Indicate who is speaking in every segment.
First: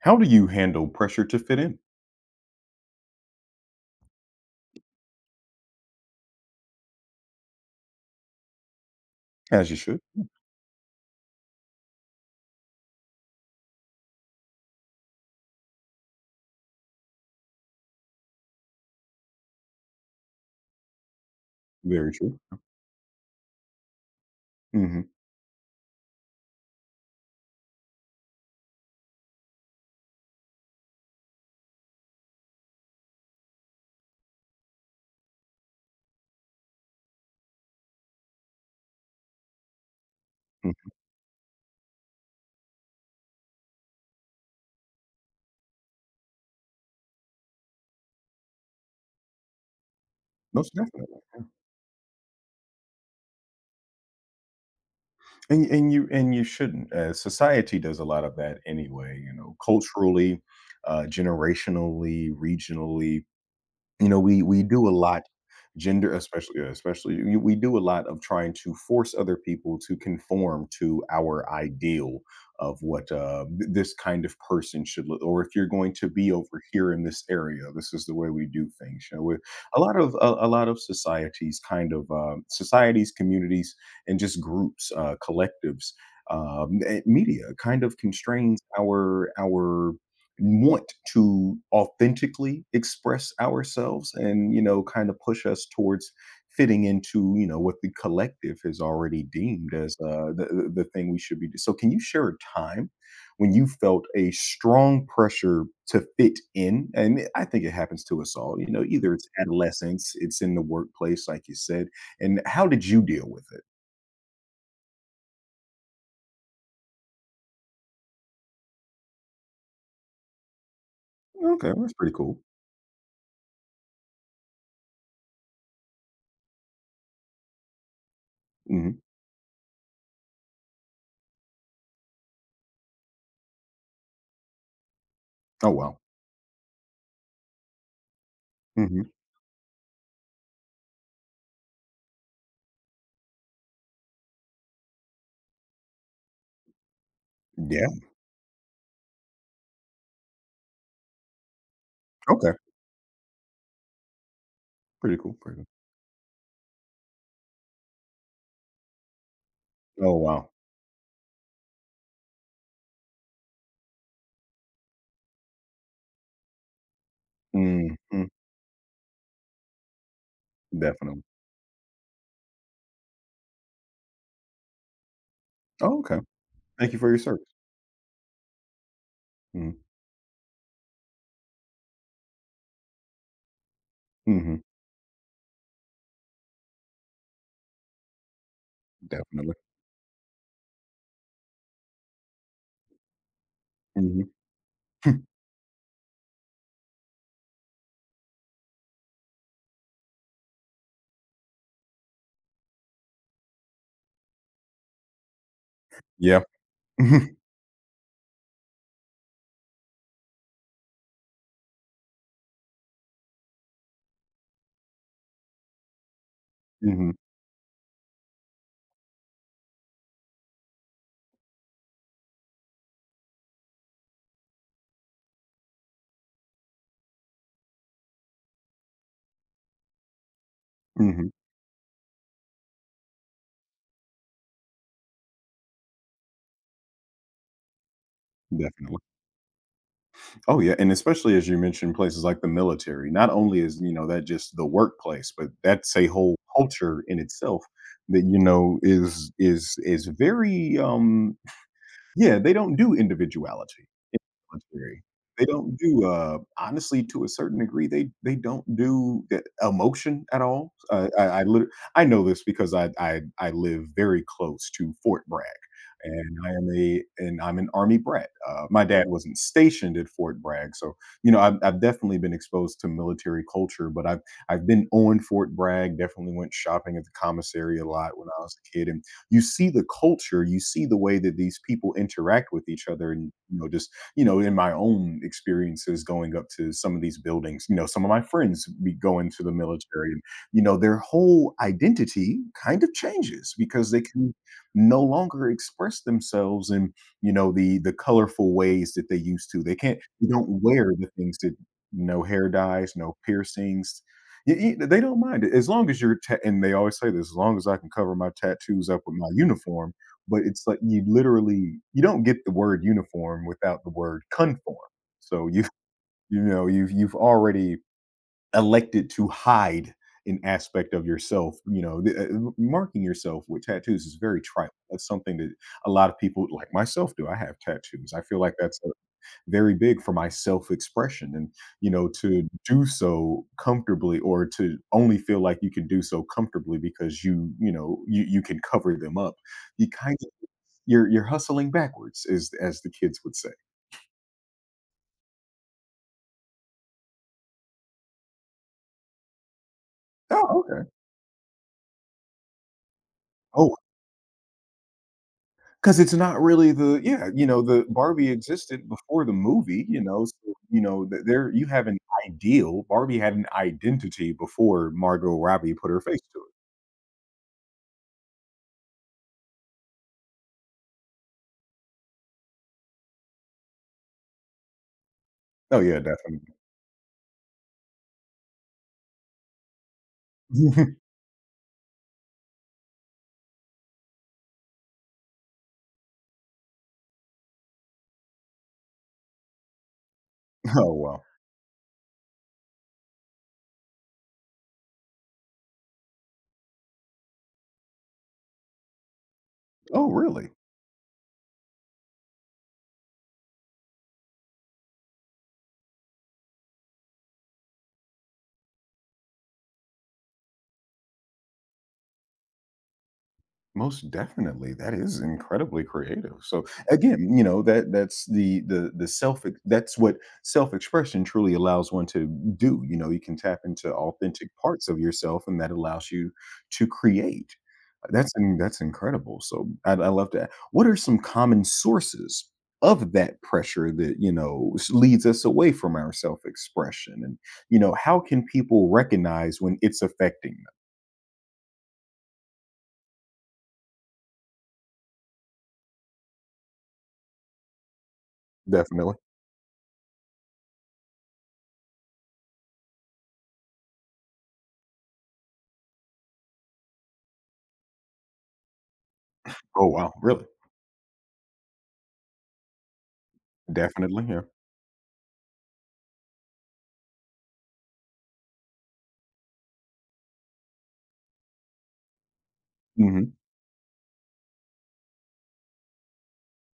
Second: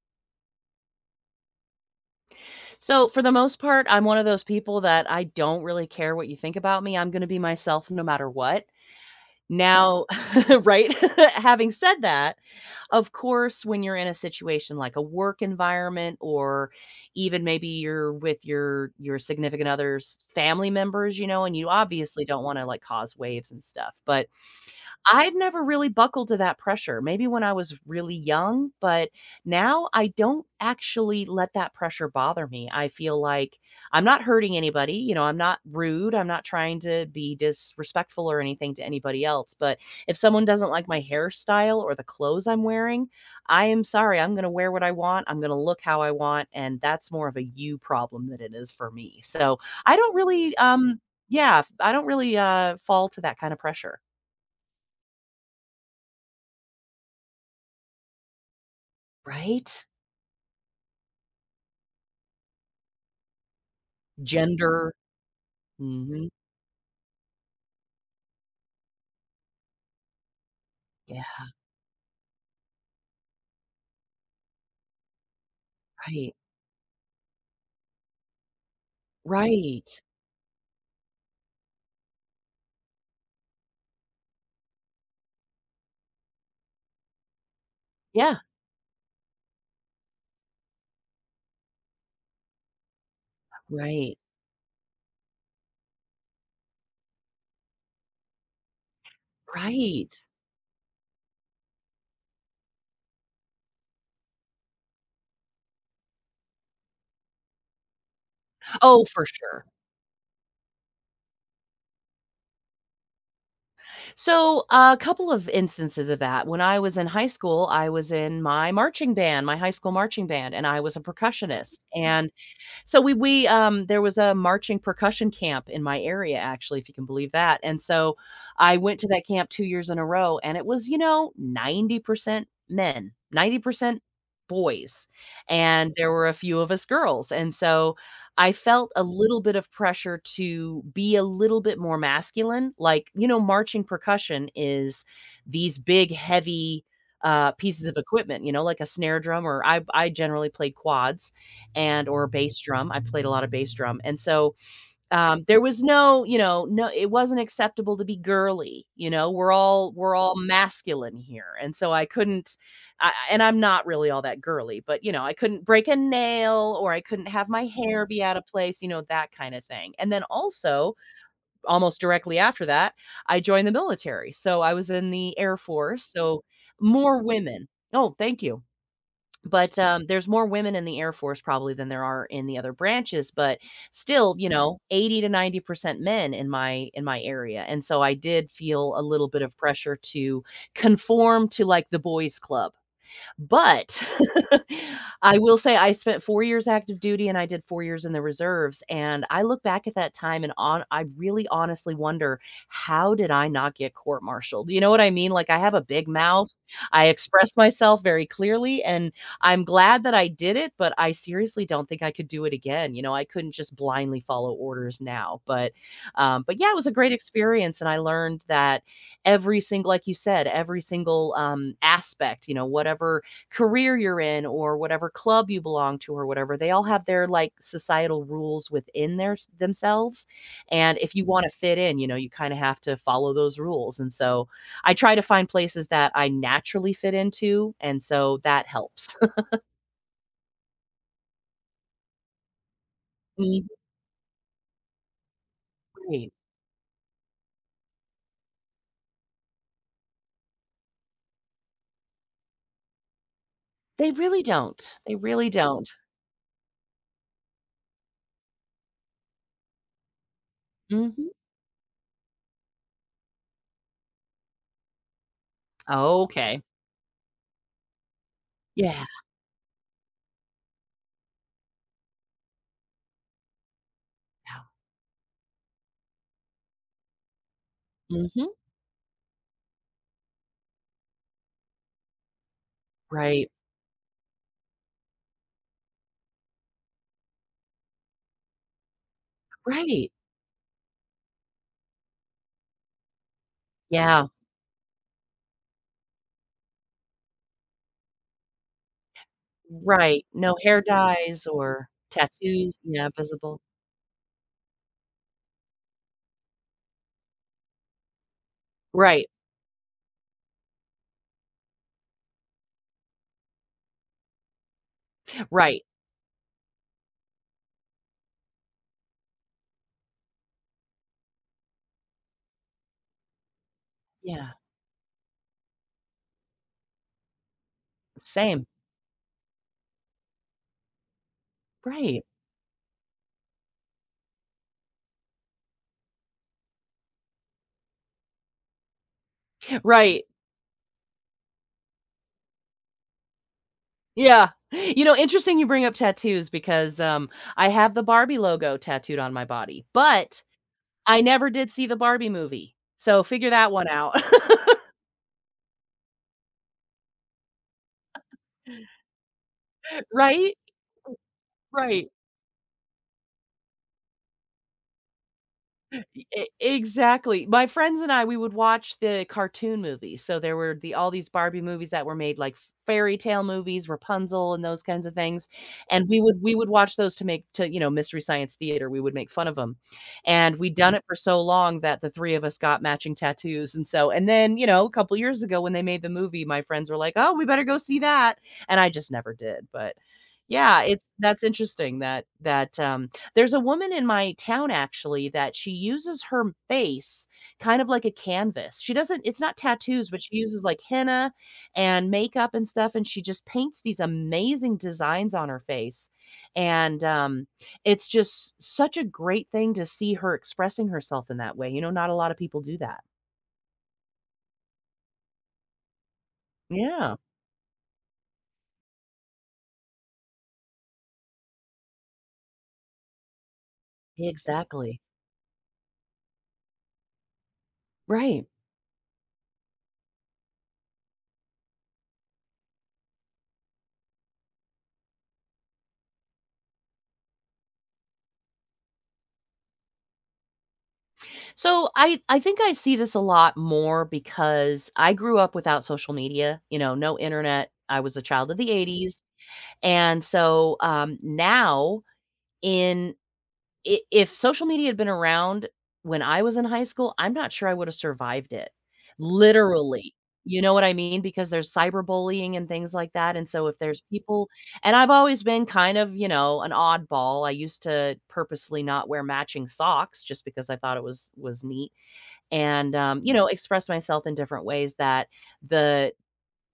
Speaker 1: How do you handle pressure to fit in?
Speaker 2: So, for the most part, I'm one of those people that I don't really care what you think about me. I'm going to be myself no matter what.
Speaker 1: As you should.
Speaker 2: Now, right? Having said that, of course, when you're in a situation like a work environment or even maybe you're with your significant other's family members, you know, and you
Speaker 1: Very
Speaker 2: obviously
Speaker 1: true.
Speaker 2: don't want to like cause waves and stuff. But
Speaker 1: Mhm,
Speaker 2: I've never really buckled to that pressure. Maybe when I was really young, but now I don't actually let that pressure bother me. I feel like I'm not hurting anybody. You know, I'm not rude. I'm not trying to be disrespectful or anything to anybody else. But if someone doesn't like
Speaker 1: mhm.
Speaker 2: my hairstyle or the clothes I'm wearing, I am sorry. I'm going to wear what I want. I'm going to look how I want. And that's more of a you problem than it is for me. So I don't
Speaker 1: Most definitely, yeah.
Speaker 2: yeah, I don't really fall to that kind of pressure.
Speaker 1: And you shouldn't. Society does a lot of that anyway, you know,
Speaker 2: Right?
Speaker 1: culturally, generationally, regionally. You know, we do a
Speaker 2: Gender.
Speaker 1: lot, gender
Speaker 2: Mhm.
Speaker 1: especially, yeah, especially we do a lot of trying to force other people to conform to
Speaker 2: Yeah,
Speaker 1: our ideal of what this kind of person should look, or if you're going to be
Speaker 2: right.
Speaker 1: over here in this area, this is the way we do things, you know, with a
Speaker 2: Right.
Speaker 1: lot of a lot of societies, kind of, societies, communities, and just groups, collectives, media kind of
Speaker 2: Yeah,
Speaker 1: constrains our want to authentically express ourselves,
Speaker 2: right.
Speaker 1: and you know, kind of push us towards fitting into, you know, what the collective has already deemed as
Speaker 2: Right.
Speaker 1: the thing we should be doing. So can you share a time when you felt a strong pressure to fit in? And I think it happens to us all, you know,
Speaker 2: Oh,
Speaker 1: either
Speaker 2: for
Speaker 1: it's
Speaker 2: sure.
Speaker 1: adolescence, it's in the workplace, like you said. And how did you deal with it?
Speaker 2: So, a couple of instances of that. When I was in high school, I was in my marching band, my high school marching band, and I was a
Speaker 1: Okay,
Speaker 2: percussionist,
Speaker 1: that's pretty
Speaker 2: and
Speaker 1: cool.
Speaker 2: so we there was a marching percussion camp in my area actually, if you can believe that, and so I
Speaker 1: Hmm.
Speaker 2: went to that camp 2 years in a row, and it was, you know, 90% men, 90% boys,
Speaker 1: Oh,
Speaker 2: and
Speaker 1: wow.
Speaker 2: there were a few of us girls, and so I felt
Speaker 1: Hmm.
Speaker 2: a little bit of pressure to be a little bit more masculine, like, you know, marching percussion is these big, heavy,
Speaker 1: Yeah.
Speaker 2: pieces of equipment, you know, like a snare drum or I generally played quads, and or
Speaker 1: Okay.
Speaker 2: bass drum. I played a lot of bass drum. And so
Speaker 1: Pretty cool,
Speaker 2: there
Speaker 1: pretty
Speaker 2: was no, you know, no, it wasn't acceptable to be girly. You know, we're all
Speaker 1: cool. Oh,
Speaker 2: we're all
Speaker 1: wow.
Speaker 2: masculine here. And so I couldn't, I, and I'm not really all that girly, but you know, I couldn't break a nail or I couldn't have my hair be
Speaker 1: Mm-hmm.
Speaker 2: out of place, you know, that kind of thing. And then also
Speaker 1: Definitely.
Speaker 2: almost directly after that, I joined the military. So I was in the Air
Speaker 1: Oh,
Speaker 2: Force.
Speaker 1: okay.
Speaker 2: So
Speaker 1: Thank you for your
Speaker 2: more
Speaker 1: service.
Speaker 2: women. Oh, thank you, but,
Speaker 1: Mhm.
Speaker 2: um, there's more women in the Air Force probably than there are in the other branches, but still, you Mhm.
Speaker 1: Mhm.
Speaker 2: know, 80 to 90% men in my area, and so I did feel a little bit
Speaker 1: Definitely.
Speaker 2: of pressure to conform to, like, the boys' club. But
Speaker 1: Mhm.
Speaker 2: I will say I spent 4 years active duty and I did 4 years in the reserves, and I look back at that time and on I really honestly wonder, how did I not get court-martialed? You know what I mean? Like, I have a big
Speaker 1: Yeah.
Speaker 2: mouth, I express myself very clearly, and I'm glad that I did it, but I seriously don't think I could do it again, you know, I couldn't just blindly follow orders now, but but yeah, it was a
Speaker 1: Mhm.
Speaker 2: great experience, and I learned that every single, like you said, every single aspect, you know, whatever career you're in or whatever club you belong to or whatever, they all have their like societal rules within their themselves, and if you
Speaker 1: Mhm.
Speaker 2: want to fit in, you know, you kind of have to follow those rules. And so I try to find places that I naturally fit into, and so that
Speaker 1: Definitely.
Speaker 2: helps.
Speaker 1: Oh, yeah, and especially as you mentioned, places like the military, not only
Speaker 2: Mhm.
Speaker 1: is, you know, that just the workplace, but that's a
Speaker 2: Right.
Speaker 1: whole culture in itself that, you know, is very, yeah, they don't do individuality.
Speaker 2: they really don't
Speaker 1: Contrary.
Speaker 2: they
Speaker 1: They
Speaker 2: really
Speaker 1: don't
Speaker 2: don't
Speaker 1: do, honestly, to a certain degree, they don't do the emotion at all. I I
Speaker 2: Hmm.
Speaker 1: I liter I know this because I live very close to Fort Bragg,
Speaker 2: Oh,
Speaker 1: and I
Speaker 2: okay.
Speaker 1: am a and I'm an Army brat. My dad
Speaker 2: Yeah.
Speaker 1: wasn't stationed at Fort Bragg, so, you know, I've definitely been exposed to military culture, but I've been on Fort Bragg, definitely went shopping at the commissary a lot when I
Speaker 2: Hmm.
Speaker 1: was a kid. And you see the culture, you see the way that these people interact with each other and,
Speaker 2: Right,
Speaker 1: you know, just, you know, in my own experiences going up to some of these buildings, you know, some of my friends be going to the military
Speaker 2: right.
Speaker 1: and, you know, their whole identity kind of changes because they
Speaker 2: Yeah,
Speaker 1: can no longer express themselves in, you know, the colorful ways that they used to.
Speaker 2: right.
Speaker 1: They don't
Speaker 2: No hair
Speaker 1: wear the things
Speaker 2: dyes
Speaker 1: that,
Speaker 2: or
Speaker 1: no hair
Speaker 2: tattoos,
Speaker 1: dyes,
Speaker 2: yeah,
Speaker 1: no
Speaker 2: visible.
Speaker 1: piercings. They don't mind it as long as you're ta- and they always say this, as long as I can cover my tattoos up with
Speaker 2: Right,
Speaker 1: my uniform. But it's like you literally you don't get the word uniform without the word conform. So you.
Speaker 2: right.
Speaker 1: You know, you've already elected to hide an aspect of yourself, you know, the, marking yourself with tattoos is very
Speaker 2: Yeah,
Speaker 1: tribal. That's something that a lot of people like myself do. I have tattoos. I feel like
Speaker 2: same.
Speaker 1: that's, very big for my self-expression, and, you know,
Speaker 2: Right,
Speaker 1: to do so comfortably, or to only feel like you can do so comfortably because you know, you can cover them up. You kind
Speaker 2: right.
Speaker 1: you're hustling backwards, as the kids would say.
Speaker 2: Yeah. You know, interesting you bring up tattoos because I have the Barbie logo tattooed on my body, but
Speaker 1: Oh, okay.
Speaker 2: I never did see the Barbie movie, so figure that
Speaker 1: Oh,
Speaker 2: one out.
Speaker 1: because it's not really the yeah, you know, the Barbie existed before the movie, you know, so,
Speaker 2: Right?
Speaker 1: you know, th there you have an
Speaker 2: Right.
Speaker 1: ideal. Barbie had an identity before Margot Robbie put her face
Speaker 2: E
Speaker 1: to
Speaker 2: e
Speaker 1: it.
Speaker 2: exactly. My friends and I, we would watch the cartoon movies. So there were the all these Barbie movies that were made, like fairy tale movies, Rapunzel and those kinds of things,
Speaker 1: Oh, yeah,
Speaker 2: and we would
Speaker 1: definitely.
Speaker 2: we would watch those to make you know, Mystery Science Theater, we would make fun of them, and we'd done it for so long that the 3 of us got matching tattoos, and so and then, you know, a couple years ago when they made the movie, my friends were like, "Oh, we better go see that," and I just never did, but yeah,
Speaker 1: Oh,
Speaker 2: it's
Speaker 1: wow.
Speaker 2: that's interesting. There's a woman in my town actually that she uses her face kind of like a canvas. She doesn't, it's not
Speaker 1: Oh,
Speaker 2: tattoos, but she
Speaker 1: really?
Speaker 2: uses like henna and makeup and stuff, and she just paints these amazing designs on her face. And it's just such a great thing to see her expressing herself in that way, you know, not a lot of people do that.
Speaker 1: Most definitely, that is incredibly creative. So
Speaker 2: Yeah,
Speaker 1: again, you know, that that's the self. That's what self expression truly allows one to do. You know, you can tap into authentic parts of
Speaker 2: exactly.
Speaker 1: yourself, and that allows you to create. That's
Speaker 2: Right.
Speaker 1: in- that's incredible. So I love that. What are some common sources of that pressure that, you know, leads us away from our self expression? And, you know, how can people recognize when it's affecting them?
Speaker 2: So I think I see this a lot more because I grew up without social media, you know, no internet. I was a child of the
Speaker 1: Definitely.
Speaker 2: 80s. And so in if social media had been around when I was in high school, I'm not sure I would have survived it.
Speaker 1: Oh wow,
Speaker 2: Literally.
Speaker 1: really?
Speaker 2: You know what I mean? Because there's cyberbullying and things like that. And so if there's
Speaker 1: Definitely. Yeah.
Speaker 2: people, and I've always been kind of, you know, an oddball. I used to purposefully not wear matching socks just because I thought it was neat, and
Speaker 1: Mhm,
Speaker 2: you know, express myself in different ways that the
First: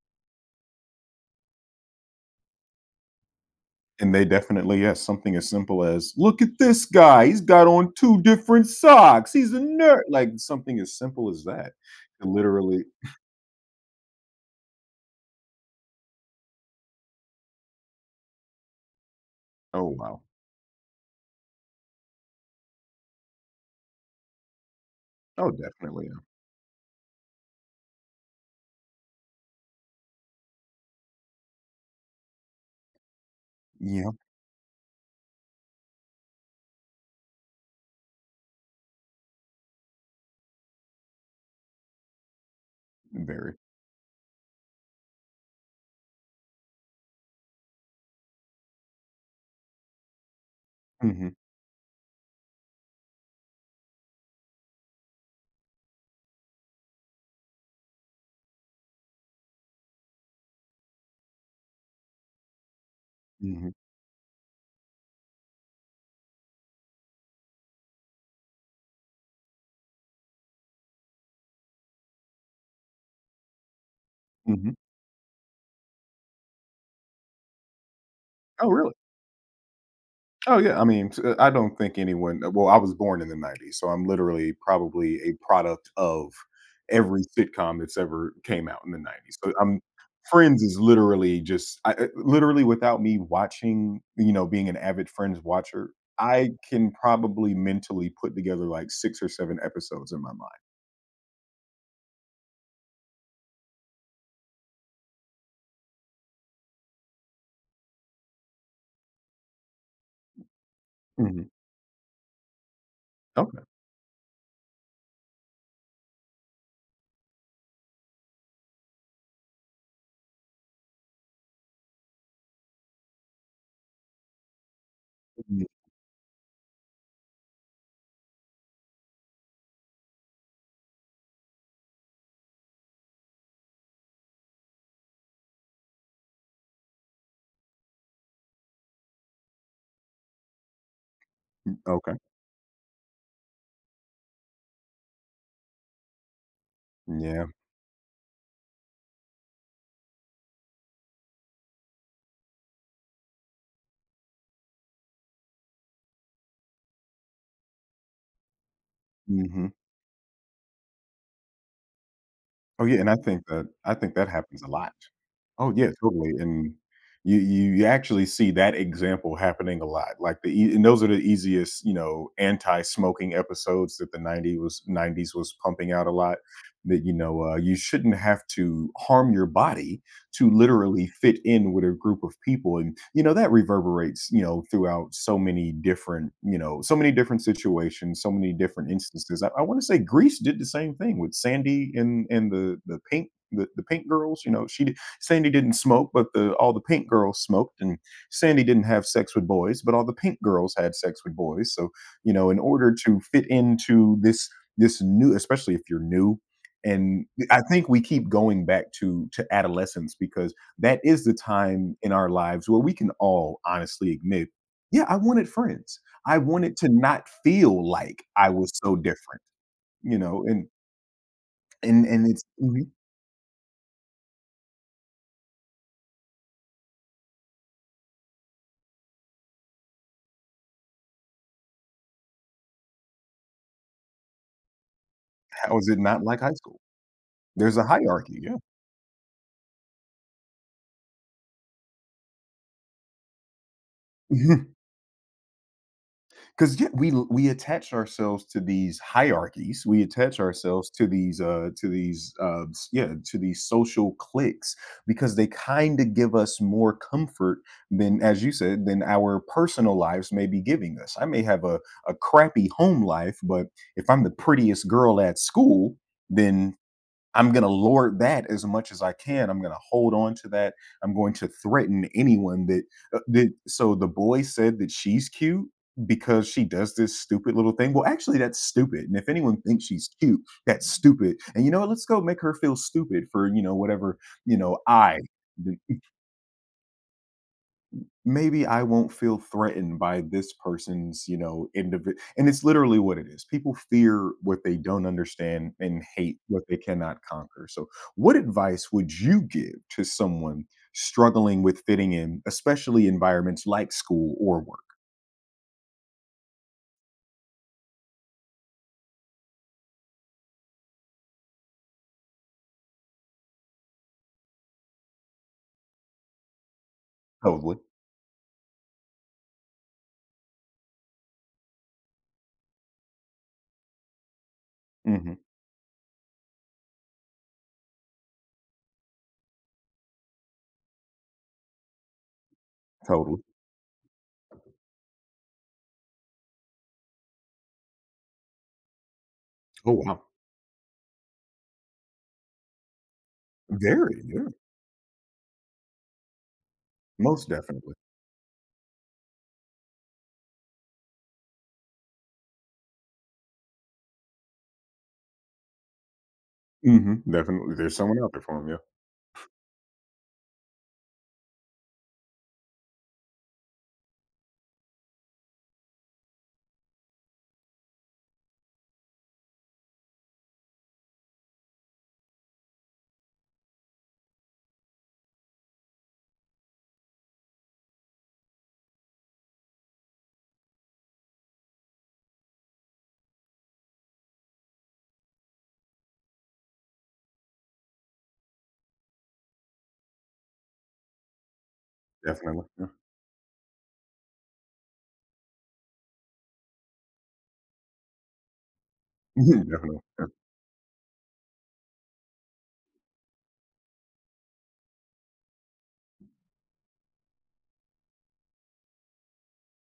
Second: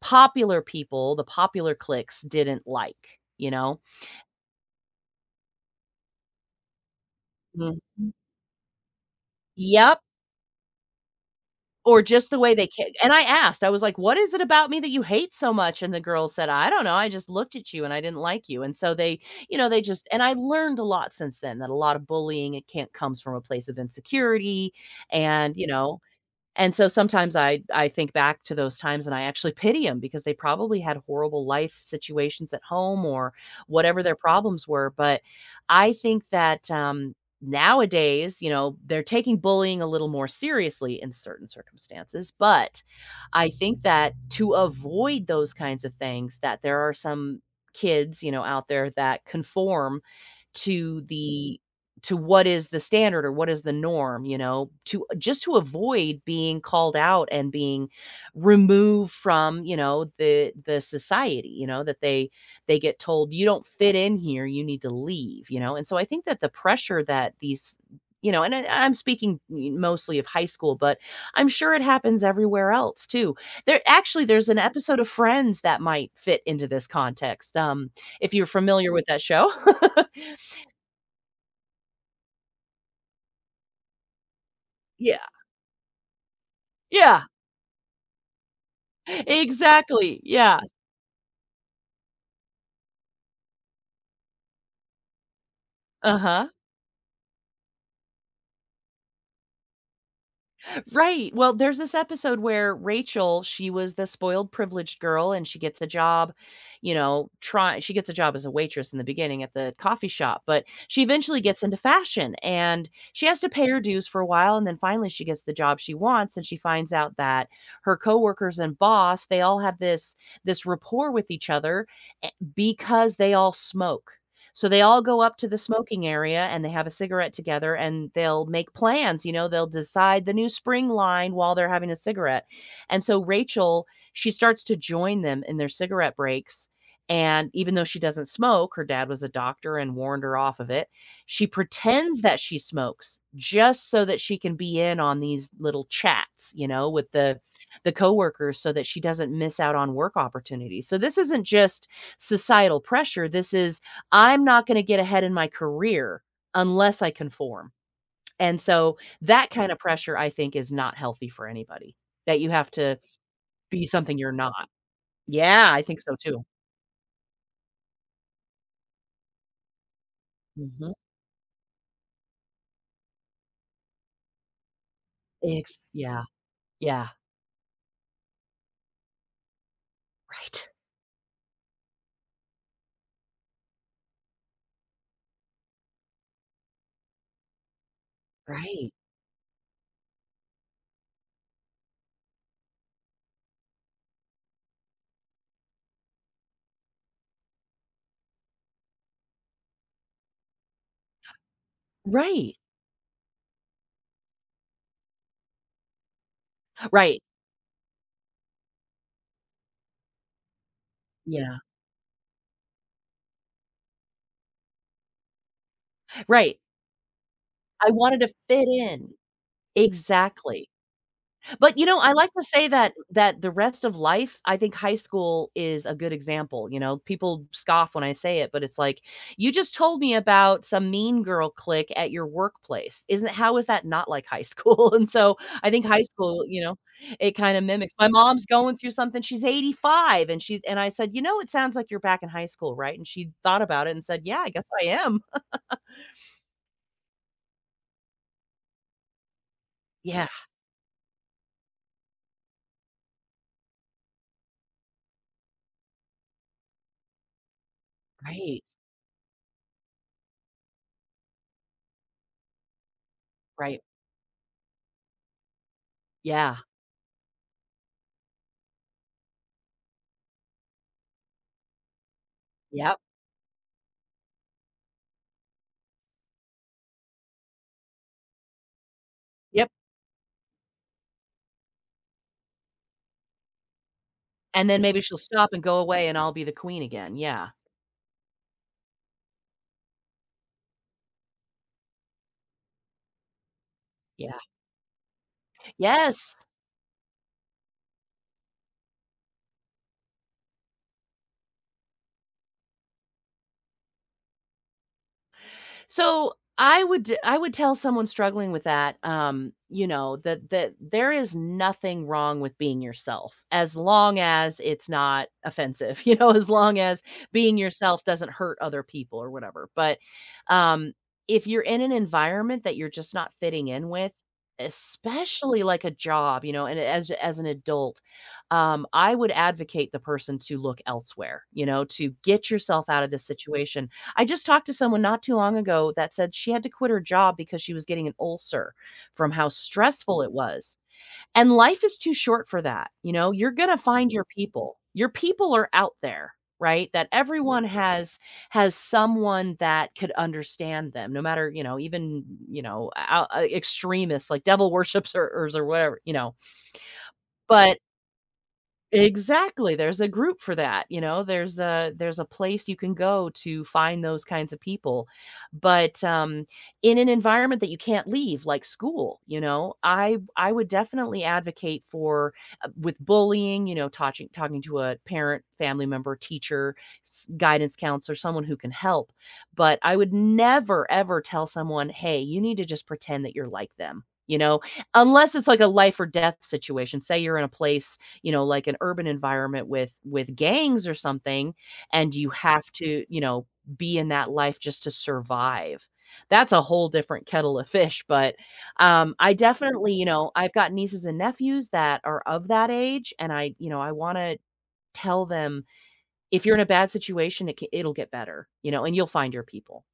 Speaker 2: popular people, the popular cliques didn't like, you know?
Speaker 1: and they definitely, yes, something as simple as, "Look at this guy, he's got on
Speaker 2: Mhm.
Speaker 1: two different socks, he's a
Speaker 2: Yep,
Speaker 1: nerd," like, something as simple as that,
Speaker 2: or just the way they
Speaker 1: literally.
Speaker 2: ca and I asked, I was like, "What is it about me that you hate so much?" And the girl said, "I don't know, I just looked at you and I didn't like you." And so you know, they
Speaker 1: Oh,
Speaker 2: just,
Speaker 1: wow.
Speaker 2: and I learned a lot since then that a lot of bullying, it can't comes from a place of insecurity,
Speaker 1: Oh,
Speaker 2: and, you know.
Speaker 1: definitely, yeah.
Speaker 2: And so sometimes I think back to those times and I actually pity them because they probably had horrible life situations at home or whatever
Speaker 1: Yeah,
Speaker 2: their problems were. But I think that nowadays, you know, they're taking bullying a little more seriously in certain circumstances. But I
Speaker 1: very.
Speaker 2: think that to avoid those kinds of things, that there are some kids, you know, out there that conform to
Speaker 1: Mhm,
Speaker 2: the to what is the standard or what is the norm, you know, to just to avoid being called out and being removed from, you know, the society, you know, that they get told you don't
Speaker 1: mhm,
Speaker 2: fit in here, you need to leave, you know. And so I think that the pressure that these you know, and I'm speaking mostly of high school, but I'm sure it happens everywhere else too. There actually, there's an
Speaker 1: mhm.
Speaker 2: episode of Friends that might fit into this context. If you're
Speaker 1: Oh,
Speaker 2: familiar
Speaker 1: really?
Speaker 2: with that show.
Speaker 1: Oh yeah, I mean, I don't think anyone. Well, I was born in the '90s, so I'm literally probably
Speaker 2: Yeah,
Speaker 1: a product of every
Speaker 2: yeah,
Speaker 1: sitcom that's ever came out in the '90s. So I'm,
Speaker 2: exactly. Yeah,
Speaker 1: Friends is literally just I, literally without me watching, you know, being an avid Friends watcher,
Speaker 2: uh-huh,
Speaker 1: I can probably mentally put together like six or seven episodes in my mind.
Speaker 2: right, well, there's this episode where Rachel, she was the spoiled privileged girl, and she gets a job, you know, try she gets a job as a waitress in the beginning at the coffee shop, but she eventually
Speaker 1: Hmm.
Speaker 2: gets into fashion, and she has to
Speaker 1: Okay.
Speaker 2: pay her dues for a while, and then finally she gets the job she wants, and she finds out that her coworkers and boss, they all have this rapport with each other, eh, because they all smoke. So they all go up to the
Speaker 1: Mhm.
Speaker 2: smoking area and they have a cigarette together and they'll make plans, you know, they'll decide the new spring line while they're having a cigarette. And so Rachel, she starts to join them in their cigarette breaks. And even though she doesn't smoke, her dad was a doctor and warned her off of it. She
Speaker 1: Okay.
Speaker 2: pretends that she smokes just so that she can be in on these little chats, you know, with
Speaker 1: Yeah.
Speaker 2: the coworkers so that she doesn't miss out on work opportunities. So this isn't just societal pressure. This is, I'm not gonna get ahead in my career unless I conform. And so that
Speaker 1: Hmm.
Speaker 2: kind of pressure, I think, is not healthy for anybody, that you have
Speaker 1: Oh
Speaker 2: to
Speaker 1: yeah, and I think that
Speaker 2: be
Speaker 1: I think
Speaker 2: something
Speaker 1: that
Speaker 2: you're
Speaker 1: happens
Speaker 2: not.
Speaker 1: a lot.
Speaker 2: Yeah,
Speaker 1: Oh,
Speaker 2: I
Speaker 1: yeah,
Speaker 2: think so
Speaker 1: totally,
Speaker 2: too.
Speaker 1: and you actually see that example happening a lot, like, the ea and
Speaker 2: Mhm.
Speaker 1: those are the easiest, you know, anti-smoking episodes that the 90 was 90s was
Speaker 2: Ex
Speaker 1: pumping out a
Speaker 2: Yeah,
Speaker 1: lot, that,
Speaker 2: yeah,
Speaker 1: you know, you shouldn't have to harm your body to
Speaker 2: right,
Speaker 1: literally fit in with a group of people, and, you know, that reverberates, you know, throughout so many different, you know, so many different situations, so many different
Speaker 2: right,
Speaker 1: instances. I wanna say Greece did the same thing with Sandy, and the paint girls, you know, she. Sandy didn't smoke, but the all the pink girls smoked, and Sandy didn't have sex with boys, but all the pink girls had sex with boys. So, you know,
Speaker 2: right,
Speaker 1: in order to fit into this new, especially if you're new,
Speaker 2: right,
Speaker 1: and I think we keep going back to adolescence because that is the
Speaker 2: yeah,
Speaker 1: time in our lives where we can all honestly admit, yeah, I wanted friends. I
Speaker 2: right.
Speaker 1: wanted to not feel
Speaker 2: I wanted
Speaker 1: like
Speaker 2: to
Speaker 1: I
Speaker 2: fit
Speaker 1: was so
Speaker 2: in.
Speaker 1: different, you know, and
Speaker 2: Exactly. But, you know,
Speaker 1: and
Speaker 2: I
Speaker 1: and
Speaker 2: like
Speaker 1: it's.
Speaker 2: to say
Speaker 1: Mhm.
Speaker 2: that the rest of life, I think high school is a good example, you know? People scoff when I say it, but it's like, "You just told me about some mean girl clique at your workplace. Isn't how is that not like high school?" And so, I
Speaker 1: How
Speaker 2: think
Speaker 1: is it
Speaker 2: high
Speaker 1: not like
Speaker 2: school,
Speaker 1: high
Speaker 2: you
Speaker 1: school?
Speaker 2: know, it kinda
Speaker 1: There's a
Speaker 2: mimics, my
Speaker 1: hierarchy,
Speaker 2: mom's
Speaker 1: yeah.
Speaker 2: going through something, she's 85, and she, and I said, "You know, it sounds like you're back in high school, right?" And she thought about it and said, "Yeah, I guess I am."
Speaker 1: Because yeah, we attach ourselves to these hierarchies. We
Speaker 2: Yeah,
Speaker 1: attach ourselves to these, yeah, to these social cliques because they kind of give us more comfort than, as you
Speaker 2: right,
Speaker 1: said, than our personal lives may be giving us. I may have a crappy home life. But
Speaker 2: right.
Speaker 1: if I'm the prettiest girl at school,
Speaker 2: Yeah,
Speaker 1: then I'm going to lord that as much as I can. I'm going to hold on to that. I'm going to threaten anyone that,
Speaker 2: yep,
Speaker 1: uh, that. So the boy said that she's cute because she does this stupid little thing. Well, actually, that's stupid. And if anyone
Speaker 2: yep.
Speaker 1: thinks she's cute, that's stupid. And you know what? Let's go make her feel stupid for, you know, whatever, you
Speaker 2: And
Speaker 1: know,
Speaker 2: then maybe she'll
Speaker 1: I
Speaker 2: stop and go away, and I'll be the queen again. Yeah,
Speaker 1: maybe I won't feel threatened by this person's, you know, individual. And it's literally what it is. People fear
Speaker 2: yeah.
Speaker 1: what they don't understand and
Speaker 2: Yes!
Speaker 1: hate what they cannot conquer. So, what advice would you give to someone struggling with fitting in, especially environments like school or work?
Speaker 2: So I would tell someone struggling with that, you know, that that there is nothing wrong with being yourself as long as it's not offensive, you know, as long as being
Speaker 1: Totally.
Speaker 2: yourself doesn't hurt other people or whatever. But um if you're in an environment that you're just not fitting in with,
Speaker 1: Hmm.
Speaker 2: especially like a job, you know, and as an adult, I would advocate the person to look elsewhere, you know, to get yourself out of this
Speaker 1: Totally.
Speaker 2: situation. I just talked to someone not too long ago that said she had to quit her job because she was getting an ulcer from how
Speaker 1: Oh, wow.
Speaker 2: stressful it was. And life is too short for that. You know, you're going to find
Speaker 1: Very.
Speaker 2: your
Speaker 1: Yeah.
Speaker 2: people. Your people are out there, right? That
Speaker 1: Most
Speaker 2: everyone
Speaker 1: definitely.
Speaker 2: has someone that could understand them, no matter, you know, you know, extremists like devil worshipers or whatever, you know.
Speaker 1: Hmm. Definitely.
Speaker 2: But
Speaker 1: There's someone out there for them. Yeah.
Speaker 2: exactly, there's a group for that, you know, there's a place you can go to find those kinds of people, but in an environment that you can't leave, like school, you know, I would definitely advocate for, with bullying, you know, talking to a parent, family member, teacher, s guidance counselor, someone who can help, but I would never ever tell someone, "Hey, you need to just pretend that you're like them," you know, unless it's like a life or death situation, say you're in a place, you know, like an urban environment with gangs or something, and you
Speaker 1: Definitely.
Speaker 2: have
Speaker 1: Yeah.
Speaker 2: to, you know, be in that life just to survive. That's a whole different kettle of fish, but I definitely,
Speaker 1: Definitely.
Speaker 2: you know, I've got nieces and nephews that are of that age, and I, you know, I wanna tell them, "If you're in a bad situation, it'll get better," you know, "and you'll find your people."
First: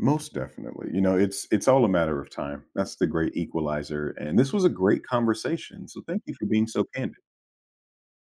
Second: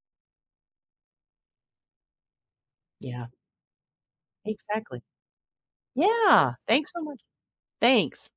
Speaker 1: Most definitely. You know, it's all a matter of time. That's the
Speaker 2: Yeah,
Speaker 1: great equalizer. And this was a
Speaker 2: exactly.
Speaker 1: great conversation. So thank you for
Speaker 2: Yeah,
Speaker 1: being so
Speaker 2: thanks so
Speaker 1: candid.
Speaker 2: much. Thanks.